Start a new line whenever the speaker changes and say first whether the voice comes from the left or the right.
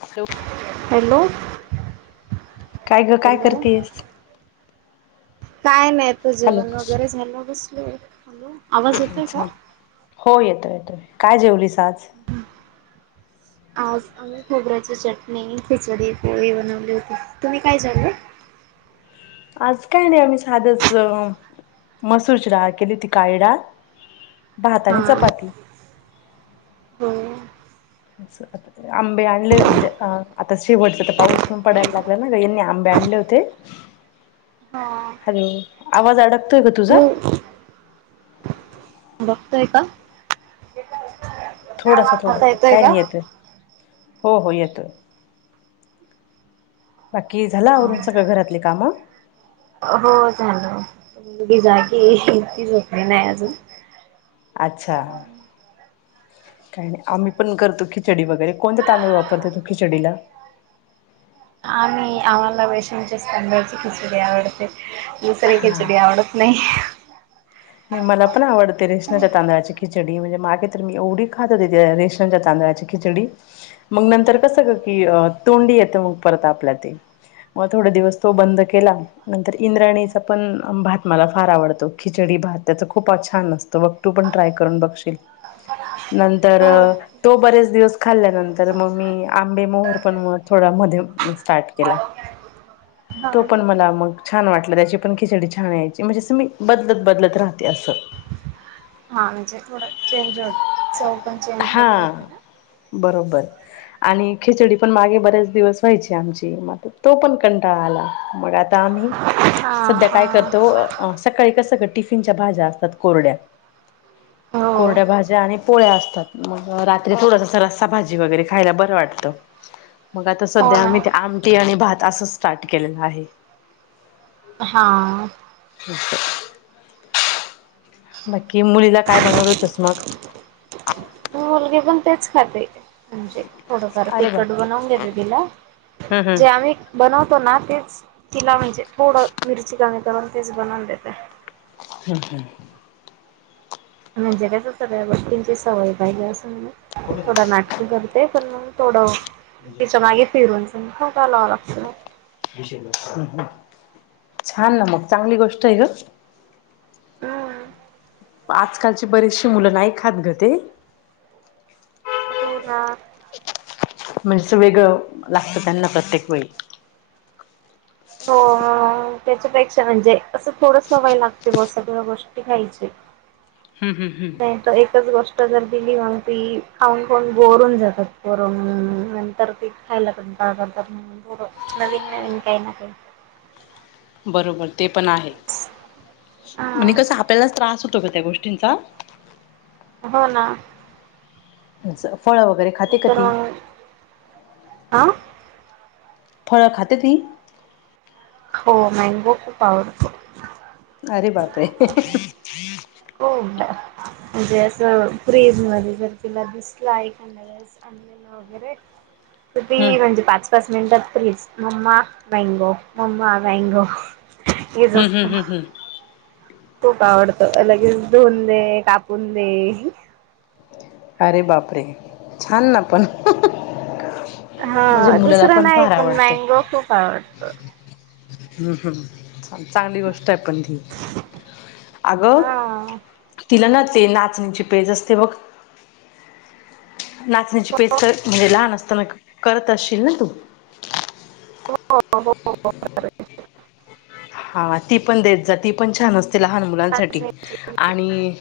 left: Hello
right: hello
left: काय ग काय
right: हॅलो
left: करतीयेस
right: काय नाही आता
left: हॅलो.
right: जेवण वगैरे झालं बसलोय आवाज येतोय का?
left: अच्छा हो येतोय येतोय काय जेवलीस आज
right: आज आम्ही खोबऱ्याची चटणी खिचडी पोळी बनवली होती तुम्ही काय जेवला
left: आज काय नाही आम्ही साधच मसूरची डाळ केलीती काळी डाळ भात आणि चपाती
right: हू
left: [inaudible] आंबे आणले म्हणजे आता शेवटचा तर पाऊस पण पडायला लागला ना ग यांनी आंबे आणले होते [inaudible]
right: हा
left: हॅलो आवाज अडकतोय का तुझा
right: हो बघतोय का
left: थोडंसं
right: आता
left: थोडंसं काय
right: का?
left: नाही येतोय हो हो येतोय बाकी झाल आवरून सगळ घरातली काम
right: हो झाल मुलगी जागिये ती झोपली नाही अजून
left: अच्छा काय नाही आम्ही पण करतो खिचडी वगैरे कोणते तांदूळ वापरते तू खिचडीला
right: नाही आम्हाला रेशनच्याच तांदळाची खिचडी आवडते दुसरी
left: हा
right: खिचडी आवडत नाही
left: नाही मला पण आवडते रेशनाच्या तांदळाची खिचडी म्हणजे मागे तर मी एवढी खात होते त्या रेशनच्या तांदळाची खिचडी मग नंतर कस गं की तोंडी येते मग परत आपल्या ते मग थोडे दिवस तो बंद केला नंतर इंद्रायणीचा पण भात मला फार आवडतो खिचडी भात त्याच खूप छान असत बघ तू पण ट्राय करून बघशील नंतर‌
right: हो
left: तो बरेच दिवस खाल्ल्यानंतर मग मी आंबे मोहर पण म थोडा मध्ये स्टार्ट केला तो पण
right: हो
left: मला मग छान वाटला त्याची पण खिचडी छान व्हायची म्हणजे अस मी बदलत राहते असं
right: हा म्हणजे थोडं चेंज चव पण चेंज होते
left: हा
right: ना
left: बरोबर आणि खिचडी पण मागे बरेच दिवस व्हायची आमची मग आता तो पण कंटाळ आला मग आता आम्ही
right: हा
left: सध्या काय
right: हा.
left: करतो सकाळी कस गं टिफिनच्या भाज्या असतात कोरड्या त्या
right: हो.
left: कोरड्या भाज्या आणि पोळ्या असतात मग रात्री थोडस असं रस्सा भाजी वगैरे खायला बरं वाटतं मग आता
right: हो
left: सध्या
right: ना.
left: आम्ही ते आमटी आणि भात असं स्टार्ट केलेलं आहे
right: हा
left: [inaudible] बाकी मुलीला काय बनवलं होतस मग
right: मुलगी पण तेच खाते म्हणजे थोडंफार
left: अरे
right: तिखट
left: बापरे!
right: बनवून देते तिला
left: हम्म हम्म
right: जे आम्ही बनवतो ना तेच तिला म्हणजे थोडं मिरची कमी करून तेच बनवून देते
left: हू हू
right: म्हणजे कस सगळ्या गोष्टींची सवय पाहिजे असून थोडं नाटकं करते पण म थोडं तिच्या मागे फिरून खाऊका लावाव लागत
left: [inaudible] छान ना मग, चांगली गोष्ट आहे गं.
right: हा.
left: आजकालची बरीेचशी मुलं नाही खात गं ते.
right: हो ना.
left: म्हणजे ते वेगळं, लागतं त्यांना प्रत्येक वेळी.
right: हो त्याच्यापेक्षा म्हणजे असं थोडं सवय लागते म, सगळं गोष्टी खायची.
left: हम्म हम्म
right: [inaudible]
left: हम्म
right: नाही तर एकच गो [unintelligible] दिली मग ती खाऊन, खाऊन बोर होऊन जातात पोरं. नंतर ती खायला कंटाळा करतात मग पोरं. नवीन नवीन काही ना
left: बरोबर ते पण आहे. [inaudible] आणि
right: हा
left: कस आपल्यालाच त्रास होतो ग त्या गोष्टींचा.
right: हो ना.
left: फळ वगैरे खाते का
right: नंतर
left: ती?
right: मग, [inaudible] आ
left: फळं खाते ती.
right: हो. मॅंगो खूप आवडतो.
left: अरे बाप रे. [unintelligible] [inaudible]
right: हो. म्हणजे असं फ्रीज मध्ये जर तिला दिसला [inaudible] कंदील वगैरे तर
left: हम्म
right: ती म्हणजे पाच पाच मिनटात फ्रीज, मम्मा मॅंगो, मम्मा मॅंगो.
left: हम् हम्म हं हं.
right: खूप आवडतो. लगेच धुन दे, कापून दे.
left: अरे बापरे! छान ना पण. [inaudible]
right: हा
left: माझ्या मुलाला
right: दुसरं नाही,
left: फार
right: पण
left: आवडतं.
right: मँगो खूप आवडत
left: ह ह. चांगली गोष्ट आहे पण ती. [inaudible] अगं
right: हा
left: तिला ना ते नाचणीची पेज असते बघ नाचणीची पेज कर, म्हणजे लहान असताना करत असशील ना तू?
right: हो हो हो हो हो.
left: हा. ती पण देत जा, ती पण छान असते लहान मुलांसाठी. आणि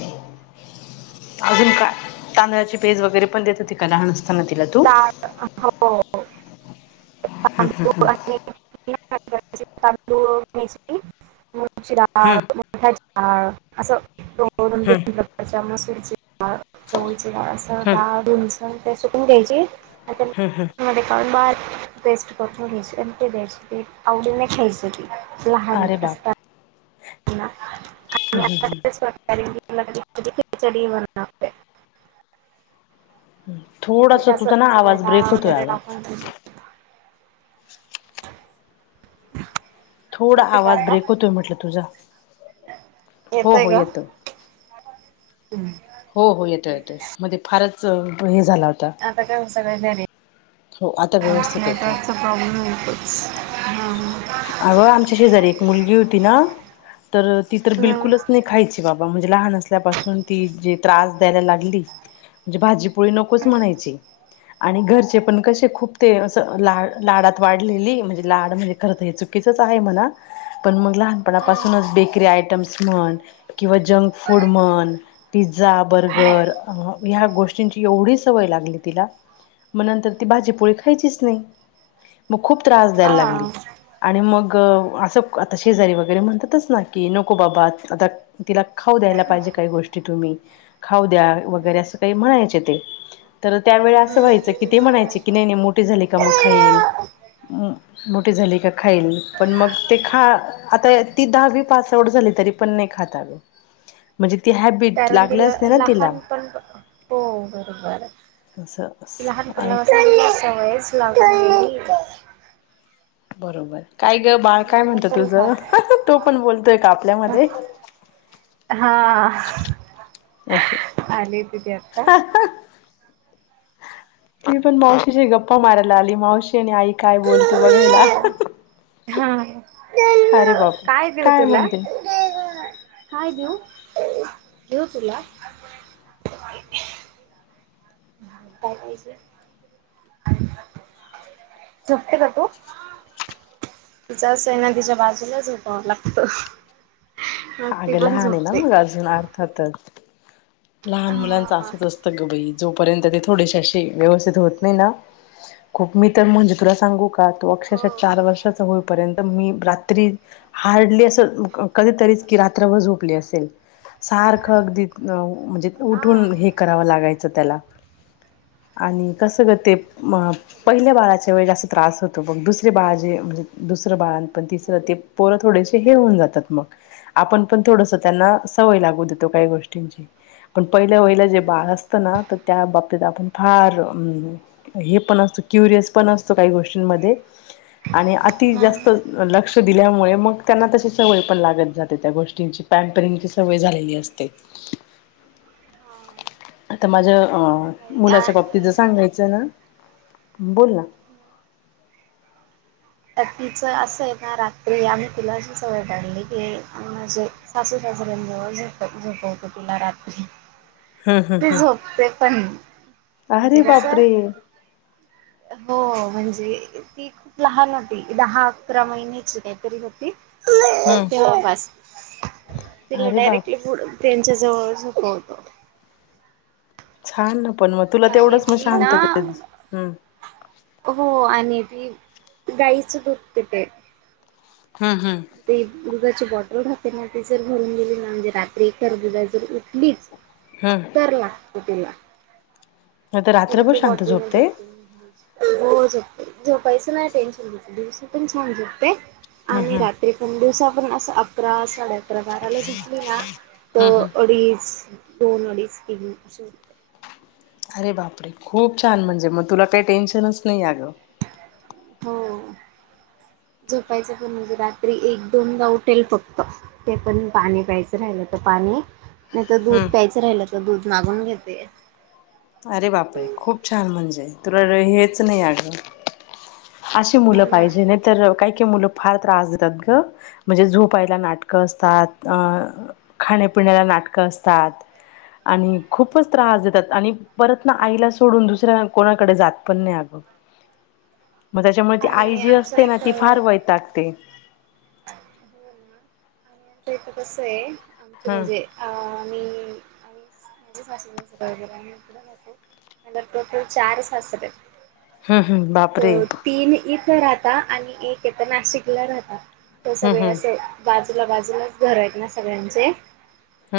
left: [inaudible] अजून का, तांदळाची पेज वगैरे पण देत होती का लहान अस तांना तिला तु?
right: [unintelligible] हो.
left: हं हं
right: तांदूळ
left: हं.
right: आणि [unintelligible] तांदूळ नेसली. ुगाचि दाळ,
left: हम्म
right: मठाचि दाळ असं
left: हम्म
right: [unintelligible] मसुरची दाळ. चवळची दा. ळ असं
left: हम्म
right: दाळ धुणसन मग ते सुकून घ्यायची
left: हं हं.
right: मध्ये काढुन बारीक पेस्ट करुन थोडशी अन ते द्यायची. आवडीने खायचं ते. लहान
left: अरे बाप
right: असतां ना. [unintelligible] खिचडी म्हणा
left: थोडास
right: म्हणजे असं
left: तुझा ना,
right: सगळ्या
left: आवाज
right: डाळ
left: ब्रेक होतोय
right: वगैरे
left: अग.
right: टाकून
left: थोडा
right: येतोय का
left: आवाज
right: आता?
left: ब्रेक होतोय म्हटलं तुझा
right: [inaudible]
left: हो
right: येतोय
left: हो
right: का? [inaudible] हम्
left: हो हो. येतोय, येतोय. मध्ये फारच हे झाला होता.
right: आता काय म सगळ्या जणी
left: हो आता व्यवस्थित येतोय
right: नेटवर्कचं प्रॉब्लेम होतोच हां हां.
left: अहो आमच्या शेजारी एक मुलगी होती न, तर ती तर
right: हम्म.
left: बिलकुलच नई खायची. बाबा म्हणजे लहान असल्यापासुन ती जे त्रास द्यायला लागली म्हजे भाजी् पोळी नकोच म्हणायची. आणि घरचे पण कसे खूप ते असं ला लाडात वाढलेली म्हजे लाड म्हजे खर तं हे चुकीचंच आहे म्हणा पण मग
right: हा
left: लहानपणापासूनच बेकरी आयटम्स म्हण किंवा जंक फूड म्हन पिझ्झा बर्गर अंह ह्या गोष्टींची एवढी सवय लागली तिला म नंतर ती भाजीपोळी खायचीच नई म खूप त्रास द्यायल लागली. आणि मग अ असं आता शेजारी वगैरे म्हणतातच ना की नको बाबा आता तिला खाऊ द्यायला पायजे काई गोष्टी तुम्ही खाऊ द्या वगैरे असं काई म्हणायचे ते तर त्यावेळी असं व्हायचं की ते म्हणायचे की नई नई मोठीे झाली का म खाईल. म मोठी झाली का खाईल पण मग ते खा आता ती दहावी पास आऊट झाली तरी पण नई खात अगं. [inaudible] म्हणजे ती हॅबी
right: कारण तिला लहानपण हो बरोबर.
left: असं आणि
right: लहानपणापासुन तीला सवयच लागली नई
left: बरोबर काय ग बाळ काय
right: म्हणून
left: म्हणतं
right: नसेल
left: तुझं,
right: खात
left: तो पण बोलतोय का आपल्यामध्ये.
right: हा.
left: असं.
right: आली तिथे आता
left: हा हां. ती पण मावशीशी गप्पा मारायला आली मावशी आणि आई काय बोलते बघायला. अ हा हा.
right: हा.
left: बाप
right: काय देऊ तुला,
left: म्हणते
right: काय देऊ, देऊ तुला. काय द्यायचं, झोपते का तू? तिच असंय आहे ना तिच्या बाजूलाच झोपावं लागतं. मग ती
left: अगं
right: पण
left: लहानेना
right: झोपते
left: मुल अजून अर्थातच. लहान
right: हा
left: मुलांच असंच असतं ग बई, जोपर्यंत ते थोडेशे अशे व्यवस्थित होत नई ना. खूप मी तर म्हंजे तुला सांगू का, तो अक्षरशः
right: हो
left: चार वर्षाचा होईपर्यंत मी रात्री हार्डली असं, अं क कधीतरीच की रात्रभ झोपली असेल. सारखं अगदी, अं म्हणजे
right: हा
left: उठून हे करावं लागायचं त्याला. आणि कसं ग ते प म पहिल्या बाळाच्या वेळे जास्त त्रास होतो बग, दुसरे बाळ जे म्हणजे दुसरं बाळंत पण तिसरं ते पोरं थोडेसे हे होऊन जातात मग, आपण पण थोडसं त्यांना सवय लागू देतो काई गोष्टींची. पण पहिलं वहिलं जे
right: हम्म
left: बाळ असतं ना, त त्या बाबतीत आपण फार अ हं हे पण असतो, क्युरियस पण असतो काई गोष्टींमध्ये आणि अति
right: हा
left: जास्त लक्ष दिल्यामुळे मग त्यांना तशी सवय पण लागत जाते, त्या गोष्टींची पॅम्परिंगची सवय झालेली असते. [inaudible] आता माझ्या अं
right: नाही
left: मुलाच्या बाब तिज
right: आणि
left: सांगायचं न, बोल ना.
right: त तिचं असंय ना रात्री, आम्ही तिला अशी सवय पाडली की माझे सासू सासऱ्यांजवळ झोपत, झोपवतो तिला रात्री.
left: हम्म हम्म
right: ती
left: हम्म.
right: झोपते पण,
left: अरे
right: म्हणजे कसं
left: बापरे!
right: हो, म्हणजे ती खूप लहान हो दहा अकरा महिन्याची काहीतरी होती.
left: ह,
right: जवळपास, तिला
left: बाप
right: डायरेक्टली थोड त्यांच्या जवळ झोपवतो.
left: छान न पण मग, तुला
right: आणि
left: तेवढंच मग
right: ती ना
left: शांततेत हम्,
right: हो, आणि ती गाईच दुध पिते.
left: हम्म हम्म,
right: ते दुधाची बॉटल राहते ना, ती जर भरून देली ना, म्हणजे रात्री [unintelligible] जर उठलीच
left: हां,
right: तर लागतो तीला.
left: आता
right: ते म
left: रात्रभर
right: ते
left: शांत
right: बॉटल नाही
left: झोपते?
right: देत तुम्ही. हो झोपते. झोपायच नाही टेन्शन तिचं दिवसा पण छान झोपते.
left: हम्म
right: आणि
left: हम्म
right: रा त्री पण दिवसा पण, असं अकरा साडे अ अकरा बाराला झोपली ना, त
left: हम्म हम्म.
right: अडीच दोन अडीच तीन
left: अरे बापरे! खूप छान म्हणजे मग तुला काही टेन्शनच नाही अगं.
right: हो
left: [inaudible]
right: झोपायचं पण म्हणजे रात्री एक दोनदा उठेल फक्त. ते पण पाणी प्यायचं राहिलं त पाणी नाही त
left: हम्म.
right: दूध प्यायचं राहिलं त दूध मागून घेते.
left: अरे बापरे! खूप छान म्हणजे, तुला हेच नाही आग. ती
right: हो
left: मुलं
right: ना
left: पायजेन आहेत. तर काही काही मुलं फार त्रास देतात ग. म्हणजे झोपायला नाटकं असतात. अ.., खाण्यापिण्याला नाटकं असतात आणि खूपच त्रास देतात. आणि परत ना, आईला सोडून दुसऱ्या कोणाकडे जात पण नाही अगं. मग त्याच्यामुळे ती आई
right: आणि
left: जी
right: आमच्या
left: असते ना, ती
right: इथं
left: फार वैतागते.
right: हो ना, आणि आमच्या इथं कस आहे. आमचं
left: हम्म
right: म्हणजे आ, मी [unintelligible] मला टोटल चार सासरे आहेत.
left: हम् हम्, बापरे!
right: तीन इथं राहता आणि एक येथं नाशिकला राहता. ते
left: हम्म
right: सगळे
left: हम्म
right: असे बाजूला बाजूलाच घर आहेत ना, सगळ्यांचे.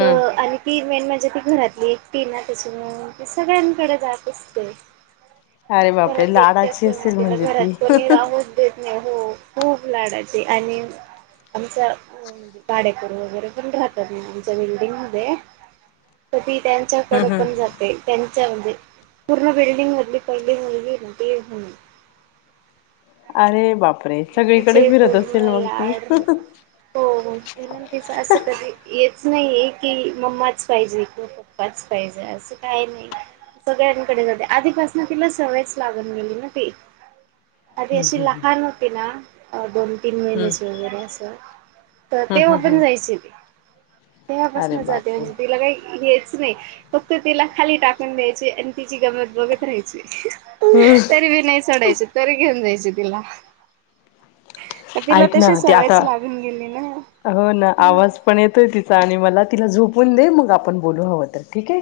right: त आणि ती मेन म्हणजे ती घरातली एकटी आहेना, त्याच्यामुळ मी सगळ्यांकड जात असते.
left: अरे बापरे
right: घरातली एकटी
left: लाडाची
right: असल्यामुळे
left: असेल
right: तिला
left: म्हणजे
right: घरात
left: ती हम्म
right: कोणी राहो देत नाही हो. खुप लाडाची आणि आमचा भाडेकरू वगैरे पण राहतात ना, आमच्या बिल्डिंग मध्ये त ती त्यां च्याकड
left: हम्म.
right: पण जाते. त्याच्या म्हणजे पूर्ण बिल्डींग मधली पहिली मुलगी हे न ती म्हणून
left: अरे बापरे! सगळीकडे
right: तिचे
left: फिरत असेल
right: पूर्ण
left: मग ती.
right: लाड राहतात. हो हो, [unintelligible] तिचं असं कधी येच नाही आहे की, मम्माच पाहिजे किंवा पप्पा प्पाच पाहिजे. असं काही नाही. सगळ्यांकडे जाते. आधीपासनं तिला सवयच लागून गेली ना ती. आधी
left: हम्म
right: अशी
left: हम्म
right: लहान होती ना, दोन तीन
left: हम्म
right: महिन्याचं वगैरे असं, तर
left: हम्म
right: तेव्हा
left: हम्म
right: पण
left: हम्म
right: जायची ती.
left: अरे
right: तेव्हापासनं जाते.
left: बापरे
right: म्हणजे तिला काय हेच नाही, फक्त तिला खाली टाकून द्यायचे आणि तिची गंमत बघत राहायची.
left: हम्म.
right: तरी भी नाही सोडायचे. तरी घेऊन जायचे तिला. तिला
left: ऐक
right: तशी
left: ना ते
right: सवयच
left: आता
right: लागून गेली ना.
left: हो ना आवाज पण येतोय तिचा आणि मला तिला झोपून दे मग आपण बोलू हवं तर ठीक आहे.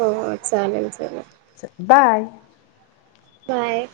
right: हो, हो, चालेल चालेल.
left: बाय.
right: बाय.